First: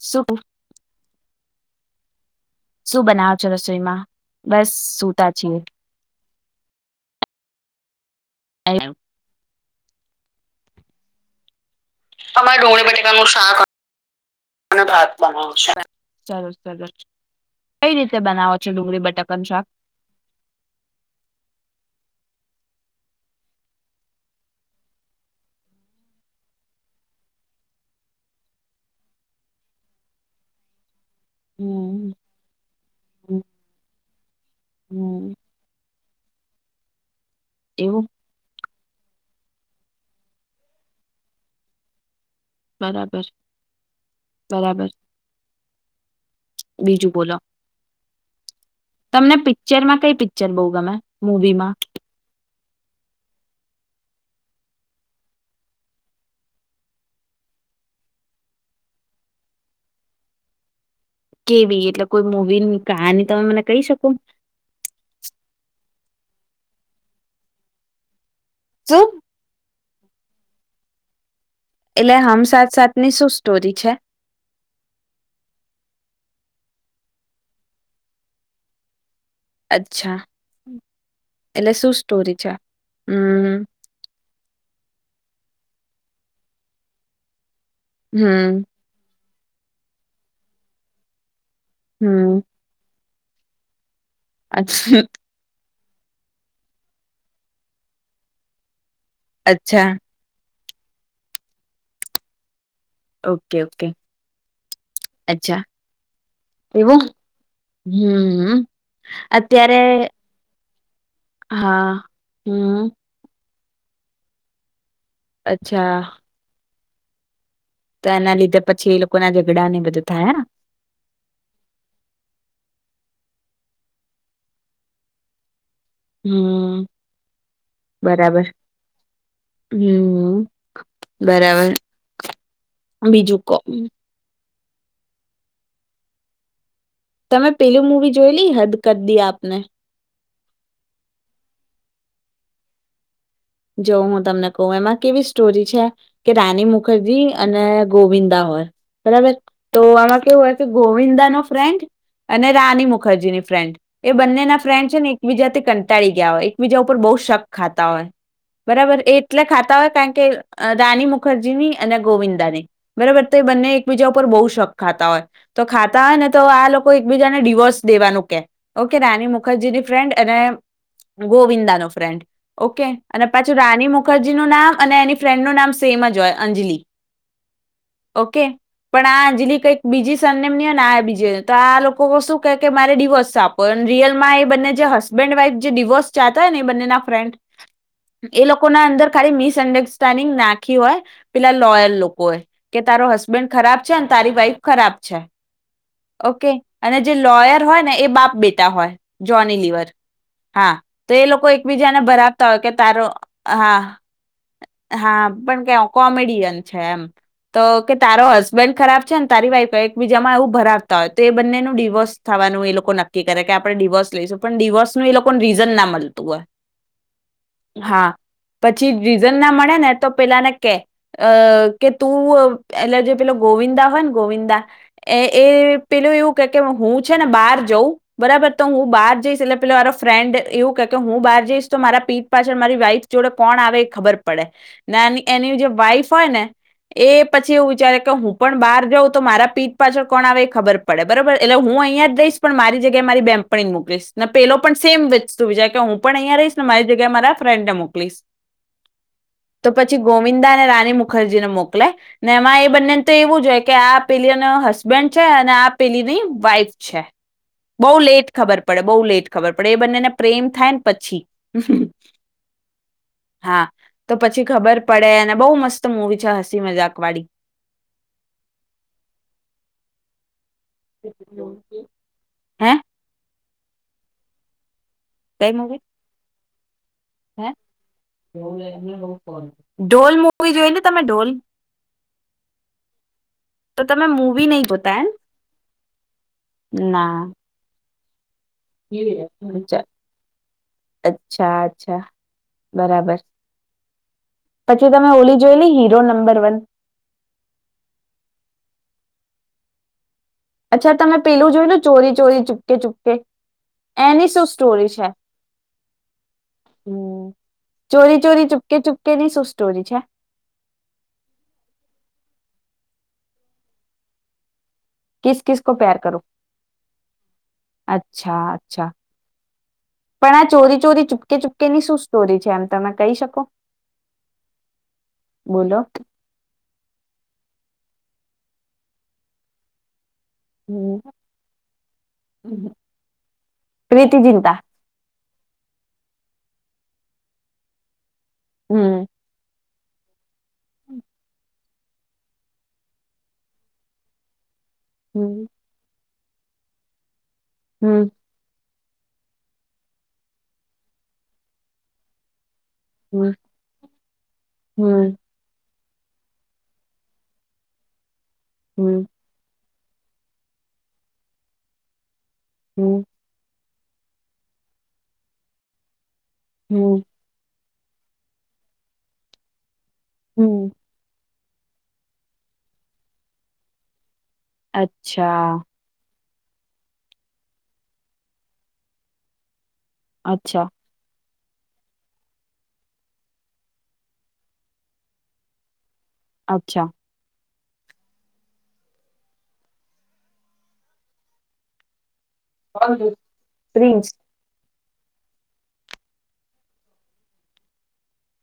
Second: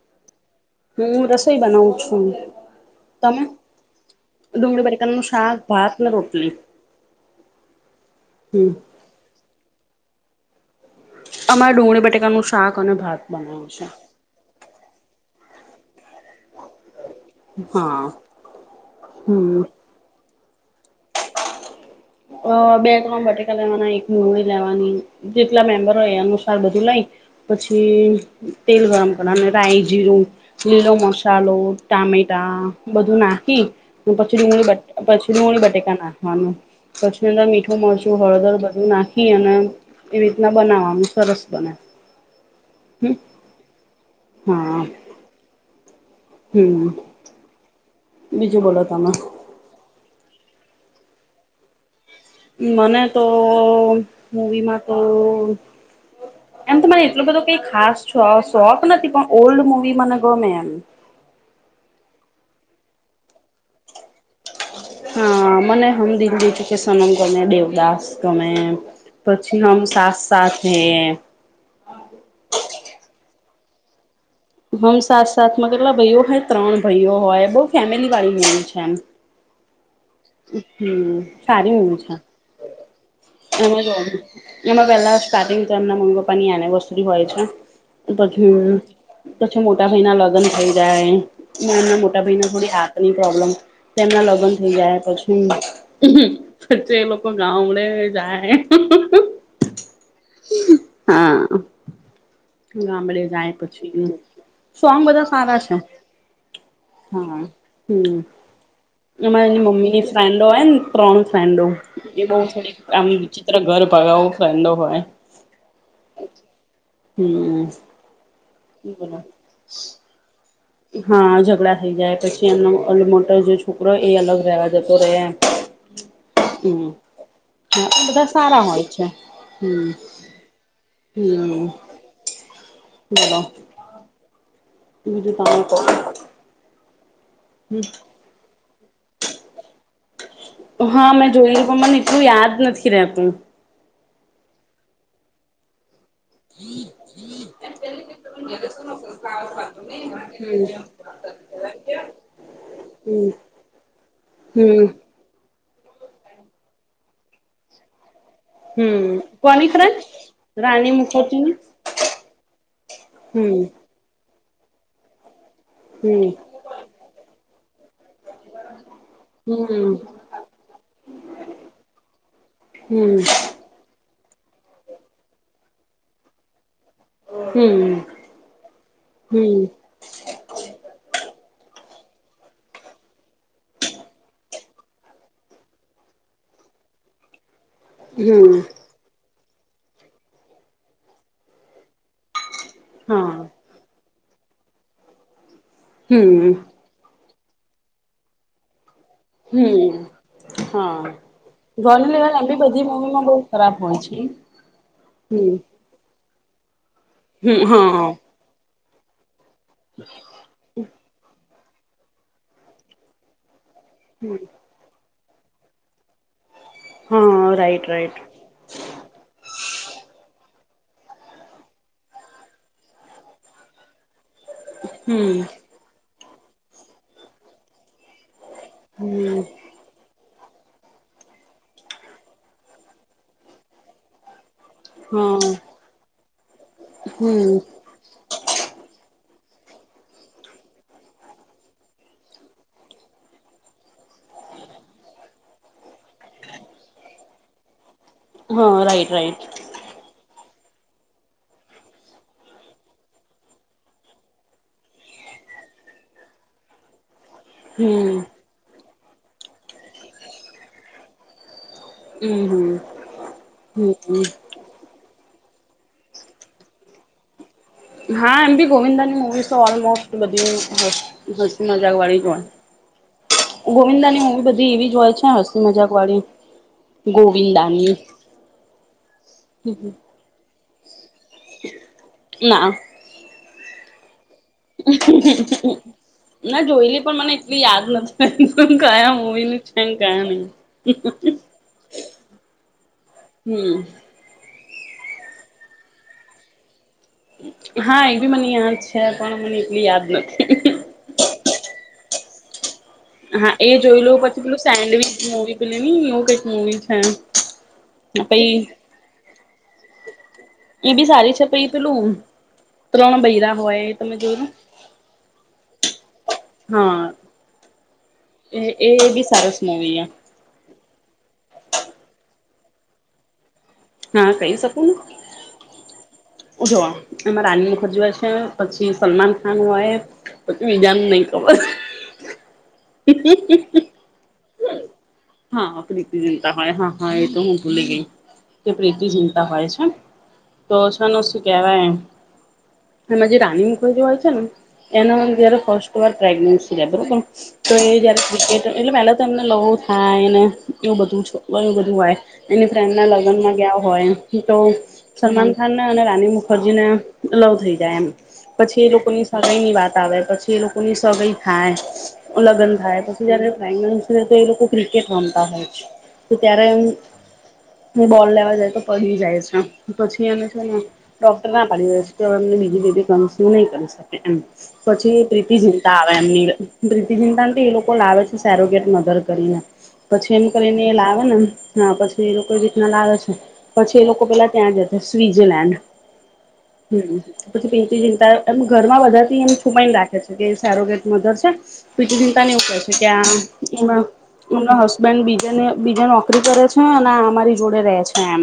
શું હું ર બનાવ છું શું બનાવો તમે છો રસોઈમાં બસ ડુંગળી બટેકાનું સુતા શાક છીએ ભાત ને રોટલી હમ થુ [inaudible] અમારે ડુંગળી બટેકાનુંું શાક અને ભાત બનાવું છે અને ભાત બનાવશેને સરસ સરસ કઈ હા રીતે બનાવો છો ડુંગળી બટાકન હમ શાક અ બે ત્રણ બટેકા લેવાના એક મગી લેવાની જેટલા મેમ્બરો એ અનુસાર બધું લઈ પછી તેલ ગરમ કરવા રાય જીરું લીલો મસ મસાલો હમ ટામેટા બધું નાખી પછી ડુંગળી પછી હમ ડુંગળી બટેકા નાખી હનું ખ મીઠો એવું મરસું હળદર નાખી અને એવી રીતના બનાવાનું સરસ બને હમ બરાબર હા બરાબર હમ બીજું બોલો [inaudible] તમને પિક્ચરમાં ક પિક્ચર બહ ગમે મૂવીમાં મને તો મવીમાં તો એમ તો મને એટલો બધો કઈ ખાસ શોખ નથી પણ ઓલ્ડ મવી મને ગમે એમ કેવી એટલે કોઈ મવીની કહાની તમે મને કહી શકો હા મને હમ દીની તું કે સનમ ગમે દેવદાસ તમે શું પછી આમ સાથ સાથ હ એટલે આમ સાથ સાથ ની શું સ્ટોરી છે હમ સાત સાથમાં કેટલા ભાઈઓ હોય ત્રણ ભાઈઓ હોય બહ ફેમિલી વાળી ભાઈણી છે એમ અચ્છા હમ સાર એટલે એવ શું છે સ્ટોરી હમ એમાં જ એમાં પેલા સ્ટાર્ટિંગ તો એમના [unintelligible] પાણી ની આની વતુથી હોય છે. તો હમ પછી તોછી મોટા ભયના લગ્ન થઈ જાય. મના મોટા હમ બાઈના થોડી આ તેની પ્રોબ્લેમ. તેમના લગન થઈ જાય. એ લોકો ગબડે ગાયે. અચ્છા. હા. ગામડે જાય ઓકે ઓકે પછી સોંગ બધા અચ્છા સારા છે એવું હા હમ અમારે એની અત્યારે મમ્મીની ફ્રેન્ડો હોય ને ત્રણ ફ્રેન્ડો હા એ બ હમ થડી વિ ઘર ભગાવો ફંદો હોય. અચ્છા. હમ્મ. તોના લી પછી એ લોકો ના ઝઘડા ને બધા થયા ને. હા ઝઘડા થઇ જાય પછી એમનો અ મોટો જે છોકરો એ અલગ રહેવા જતો રહે એમ. હમ હમ્મ હા એ બધા બરાબર સારા હોય છે હમ્મ હમ હમ્મ. બરાબર બીજું કો. બજું તમે તો? તમે પેલું મૂવી જોયલી હદ કર દી આપને? હા મેં જોઈ લિ પણ મને એટલું યાદ નથી રેતુ. જોવ હું તમને કહું એમાં કેવી સ્ટોરી છે. કે રાની મુખરજી અને ગોવિંદા હોય બરાબર તો આમાં કેવું હોય કે ગોવિંદા નો ફ્રેન્ડ અને રાની હમ મુખર્જીની ફ્રેન્ડ એ બંને ના હમ ફ્રેન્ડ છે ને એકબીજાથી ક ઉતાળી ગયા હોય એકબીજા ઉપર બહુ શક ખાતા હોય. બરાબર એ હમ એટલે કોની ખાતા હોય ફ્રેન્ડ કારણ કે રાણી રાની મુખર્જી મુખર્જીની ની અને ગોવિંદા ની બરાબર તો એ હમ બંને એકબીજા ઉપર બહ છક ખાતા હોય. તો ખાતા હોય ને હમ તો આ લોકો એકબીજાને ડડીવોર્સ દેવાનું કે ઓકે રાની મુખર્જીની હમ ફ્રેન્ડ અને ગોવિંદા ન ફ્રેન્ડ ઓકે. અને પાછી રાની મુખ રજી નું નામ અને એની ફ્રેન્ડ નનું નામ સેમ જ હોય અંજલી. હમ ઓકે પણ આ અંજલી હમ કઈક બીજી સરનેમની હો આ બીજ તો આ લોકો શું કે કે મારે ડિવોર્સ આપો રિયલમાં એ બંને જે હસબન્ડ વાઈફ જે ડિવોર્સ ચાતા હોય ને એ બંને ના ફ્રેન્ડ હમ એ હમ લોકો ના અંદર ખાલી મિસ અન્ડરસ્ટેન્ડિંગ નાખી હોય પેલા લોયર લોકો એ. કે તારો હા હસબેન્ડ ખરાબ છે. તારી વાઈફ ખરાબ છે. ઓકે હમ અને જે લોયર હોય ને એ બાપ બેટા હોય. જોની લિવર. હમ હા તો એ લોકો એકબીજાને જોની લેવલ એમ ભરાવતા બી હોય કે બધી તારો મૂવીમાં બહુ ખરાબ હોય હા છે. હા હમ પણ ક કો કોમેડિયન છે એમ. તો હમ કે હા તારો હસબેન્ડ ખરાબ છે ને તારી વાઇફ એકબીજામાં એવું ભરાવતા હોય. તો એ બંનેનું ડિવોર્સ થવાનું એ લોકો નક્કી કરે કે આ આપણે ડિવર્સ લઈશું. પણ ડિવોર્સને એ લો કો રીઝન ના મલ હા રાઈટ [inaudible] હા રાઈટ પછી રીઝનના મળે ને તો પેલાને કે અ કે તું એલેજે પેલો ગોવિંદા હોય ને ગોવિંદા એ હમ એ પેલું એવું કે કે હું છે ને બાર જઉં બરાબર તો હું બહાર જઈશ એટલે હમ પેલા મારો ફ્રેન્ડ એવું કે કે હું બહાર જઈશ તો મારા પીઠ પાછળ મારી વાઈફ જોડે કોણ આવે એ ખબર પડે. ના એ હા એની જે વાઈફ હોય ને એ પછી એવું હમ વિચારે કે હું પણ બહાર જાઉં તો મારા પીઠ પાછળ કોણ આવે એ ખબર પડે બરોબર. એટલે હું અહિયાયા જ રઈશ. પણ મારી જગ્યાએ મારી બેમ્પણીને મોકલીશ. ના પેલો પણ સેમ વસ્તુ વિચારે કે હું પણ અહિયા રહીશ ને મારી કે મારા ફ્રેન્ડને મોકલીશ. હા રાઈટ રાઈટ તો પછી ગોવિંદ દા અને રાની મુખર્જી ને મોકલેય. ને એમાં એ બંનેને તો એવું જો હોય કે આ પેલીનો હસબન્ડ છે. અને આ પેલીની વાઈફ છે. બહુ હમ લેટ ખબર પ પડે બહુ લેટ ખબર પડે. એ બંનેને પ્રેમ થાય ને પછી. [inaudible] હમ્મ હમ્મ હા તો પછી ખબર પડે અને બહુ મસ્ત મુવી છે હસી મજાક વાળી. હા આમબી ગોવિંદાની મૂવીઝ તો ઓલમોસ્ટ બધી હોઈ હસી મજાક હોઈ હે ગોવિંદા ની મુવી બધી એવી જોય છે. હસ્સી મજાક વાળી હ ગોવિંદાની ડોલ મુવી જોઈ તમે ઢોલ ના તો તમે નહી જોતા એમ ના જોયેલી પણ ના મને એટલી યાદ નથી કાયા મવી ન અચ્છા છેમ કાયા નહી અચ્છા અચ્છા બરાબર હમ પછી તમે ઓલી જોઈેલી હીરો નંબર વન હા એ બી મને યાદ છે પણ મને એટલી યાદ નથી અચ્છા તમે પેલું જોયું ને ચોરી ચોરી ચ હા એ જોઈ લો પછી પેલું સ્ટોરી છે સેન્ડવીચ મુવી પ નઈ એવું કઈક મુવી હમ ચોરી છે પ ચોરી ચુપકે ચુપકે ની શું સ્ટોરી છે એ બી સારી છે પછ પેલું ત્રણ બૈરા હોય તમે જોવો ને કસ કસ કો પેર કરો હા અચ્છા અચ્છા એ એ બી સરસ મુવી એ પણણા ચોરી ોરી ચૂપકે ચૂપ ની શું સ્ટોરી છે એમ તમે કહી શકો હા કહી શકું બોલો ને જોવા એમાં રાની મુખર્જી પછી સલમાન ખાન હોય પછું હમ બીજાને નહી ખબર [inaudible] ચિતા હા પ્રીતિ ચિતા હો હા હા એ તો હું ભૂલે ગઈ કે હમ પ્રેતિશીનતા હોય છે તો શને શું કેહેવાય એમાં જે રાની મુખઈ જે હોય છે ને હમ એનોિર ફસ્ટ કર પ્રેગ્નસી [inaudible] તો એ હમ જયારે ક્રિકેટ એટલે તને લ થાયને એવું બધું એું બધું એની ફ્રેન્ડના હમ લગ્નમાં ગયા હોય તો હમ સલમાન ખાન અને રાની મુખરજીને લવ થઈ જાય એમ પછી એ હમ લોકો ની સમય ની વાત. આવે પછી એ લોકો ની સગાઈ થાય લગન હમ થાય પછી જયારે બંગ દ લોકો ક્રિકેટ રમતા હોય છે તો ત્યારેમ હમ એ બોલ લેવા જાય તો [unintelligible] જાય છે. પછી એ ડૉક્ટર ના પાડી રહ્યો છે, કે એમને બીજી [unintelligible] નહીં કરી શકે. પછી અચ્છા પ્રીતિ ચિંતા. એમની પ્રીતિ ચિતા તો એ લોકો લાવે છે. [unintelligible] કરીને પછી એમ અચ્છા કરીને એ લાવે ને હા પછી એ લોકો એ રીતના લાવે છે, પછી એ લોકો પેલા ત્યાં જ છે, સ્વઝરલેન્ડ અચ્છા પછી પીંચ ચિંતા ઘરમાં બધા થી એ છુપઈને રાખે છે, કે સેરોગટ મધર છે, પી પોતાની ઉપર છે, ત્યાં એમાં [unintelligible] હસબન્ડ બીજાને બીજા નોકરી કરે છે, અને અમારી જોડે રે છે, એમ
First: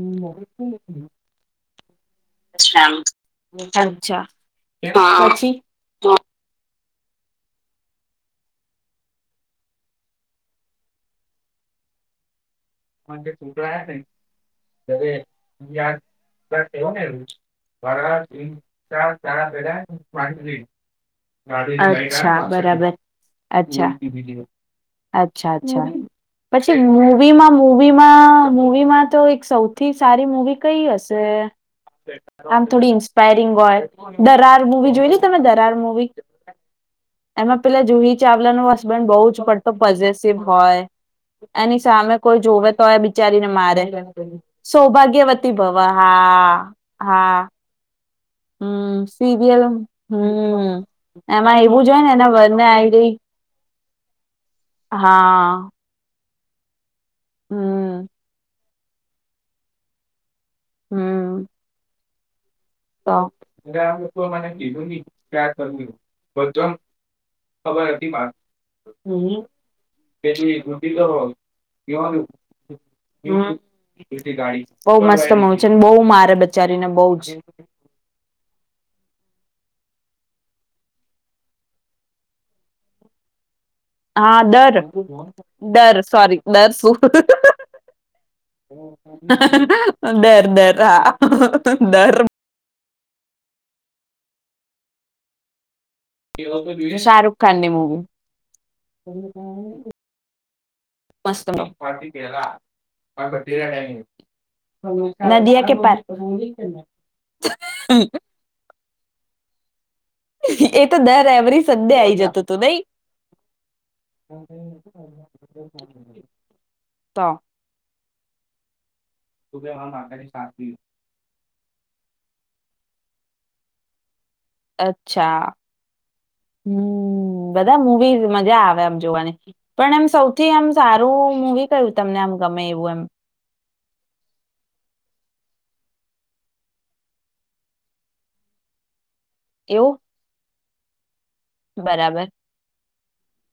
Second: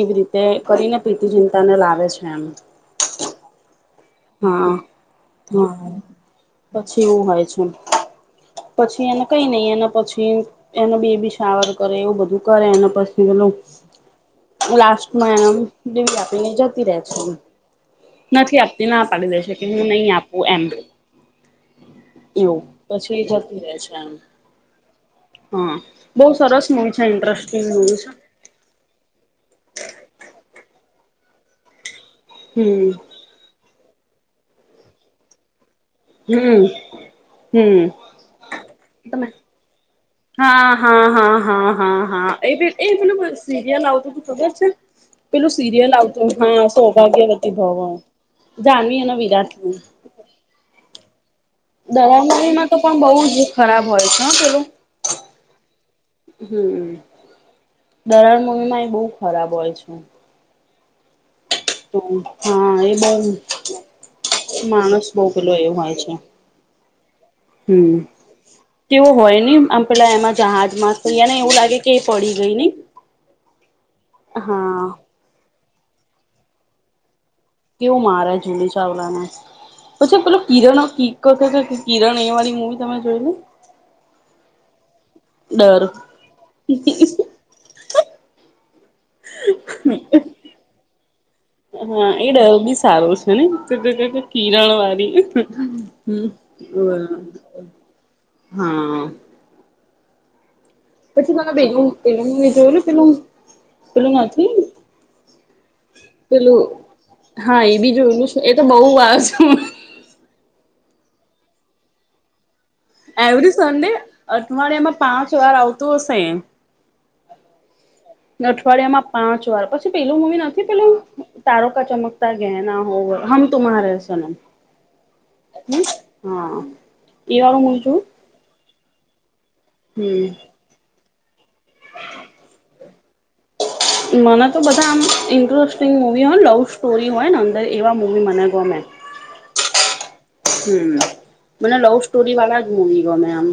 એવી રીતે કરીને પીતી [unintelligible] ને લાગે. અચ્છા હા હા [unintelligible] પછી એવું હોય છે, પછી કરે એને પછી પેલું લાસ્ટમાં એને ડરી આપીને જતી ર છે. એ નથી આપ ના પાડી દેશે કે હું નહી આપું એમ. અચ્છા એવું બરાબર પછી એ જતી રહે અચ્છા છે એમ અચ્છા હા અચ્છા બહુ સરસ પછી મૂવી છે મવીમાં ઇન્ટરેસ્ટિંગ મૂવી છે મવીમાં મવીમાં તો એક સૌથી સારી મવી કઈ હશે. [inaudible] આમ હમ થોડી ઇન્સ્પાયરિંગ હોય. દરાર મુવી જોઈ ને તમે દરાર મુવી. હમ એમાં પેલા હમ જુહી ચાવલા ન હસબન્ડ બહ તમે જ પડતો પોઝિસિવ હા હોય હા હા હા એની હા સામે હા કોઈ એ જોવે એ તોય પેલું બિચારીને મારે સિરિયલ આવતું તું ખબર છે પેલું સૌભાગ્યવતી ભવા સિરિયલ આવતું હા હા સૌભાગ્યવતી ભવ જાનવી હમ અને સીરિયલ વિરાટનું હમ એમાં એવું જ હોય ને દરાર એના વને મૂવીમાં તો આઈ પણ રઈ. બહુ જ ખરાબ હોય હા હમ [unintelligible] [unintelligible] બઉુ ખરાબ હોય છે. હમ તો હા એ બહુ માણસ બહુ પેલો એ હોય છે હમ મને તેવો હોય નહી આમ પેલા એમાં જહાજમાં તો એને એવું લાગે કે એ પડી ગઈ નઈ હા [unintelligible] બહુ મારે બચારી ને બહ જ કેવું મારે જુલી ચાવલાને પછી પેલો કિરણ કીક હતો કિરણ એ વાળી મૂવી તમે જોય લ હા દર ડર સોરી ડર શું ડર ડર હા ડર હે ક કિરણ વાી શાહરખ ખાન ની મુવી હા પછી મા બેનું પેલ જોયેલું પેલું પેલું નથી નદીયા કે પાર પેલું હા એ બી જોયેલું એ તો બહ વાર એ તો ન રમરી સંડે આઈ જતો હતો નઈ એવરી સન્ડે અઠવાડિયા એમાં પાંચ વાર આવતું હશે તો અઠવાડિયામાં પાંચ વાર પછી પેલું મવી નથી પેલું તારો કા ચમકતા ગહ ના હો હમ તુમ્હાર સન અચ્છા હા એ હમ વાળું હું બધા છું મુવીઝ મજા આવે એમ જોવાની પણ એમ હમ સૌથી એમ સારું વી કું તમને આમ ગમે એવું એમ મને તો બધા આમ ઇન્ટરેસ્ટિંગ મૂવી હોય ને લવ સ્ટોરી હોય ને અંદર એવા મૂવી મને ગમે એવું હમ મને લવ બરાબર સ્ટોરી વાા જ મુ ગ મે આમ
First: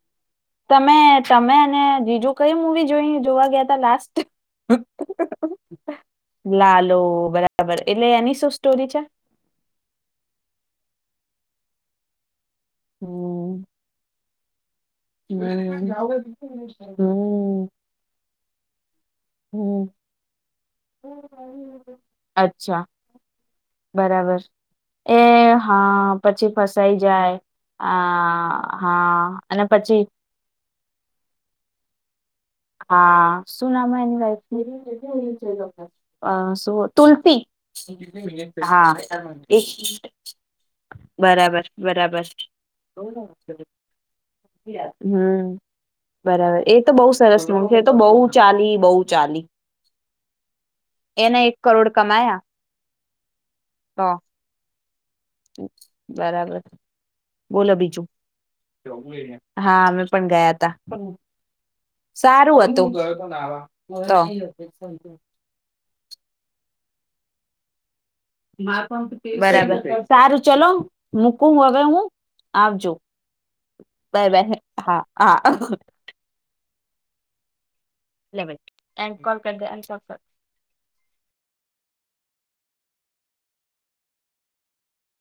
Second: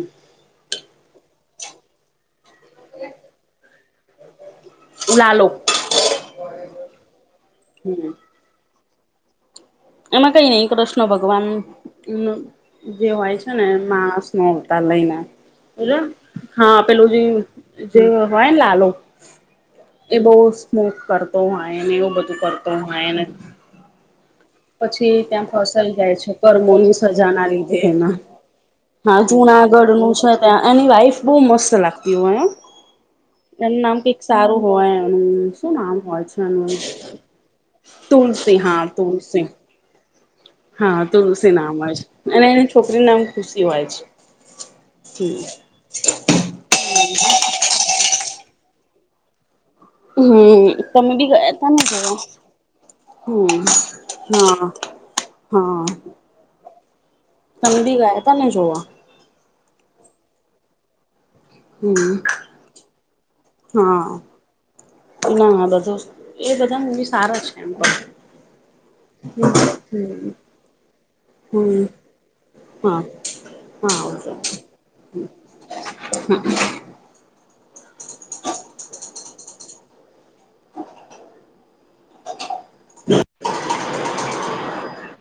તમે તમે અને બીજું કઈ મુવી જોઈ જોવા ગયા ત લાસ્ટ લાલો લાલો બરા બબર એટલે હમ એની શું સ્ટોરી છે એમાં કઈ નઈ કૃષ્ણ ભગવાન જે હોય છે હમ્મ ને માસ હ લઈને હમ્મ હા પેલું જે જે હોય ને લાલો હમ્મ એ બહુ સ્મોક કરતો હોયને એવું બધું કરતો અચ્છા હોયને બરાબર એ પછી ત્યાં ફસાઈ જાય હા છે પછી કર્મોની ફસાઈ સજા જાય ના લીધે એના આ હા અને જુનાગઢ પછી નું છે ત્યાં એની વાઈફ બહુ મસ્ત લાગતી એવું હોય હા શું એનું નામ કઈક એની સારું હોય વાઈફ તુલસી એનું શું નામ હોય છે એનું શું તુલ્ફી તુલસી હા તુલસી એક હા તુલસી બરાબર નામ હોય છે બરાબર અને એની છોકરી નામ ખુશી હોય છે હમ બરાબર એ તો બહુ હમ સરસ મૂવી છે એ તો બહુ ચાલી બહુ ચાલી હમ તમે બી એને એક ગયા તને કરોડ જો કમાયા હમ તો હા બરાબર બોલો સમજી બીજું ગયા તમે જોવા હા અમે પણ ગયા તા હમ સારું હતું હા તમ ના બધું એ બધા ને એમ ભી સારા છે એમ બરાબર સારું ચલો મૂકું હવે હમ હું આવજો હા હા બાય આવજો બાય હા હા હા લેવલ એન્ડ કો [unintelligible]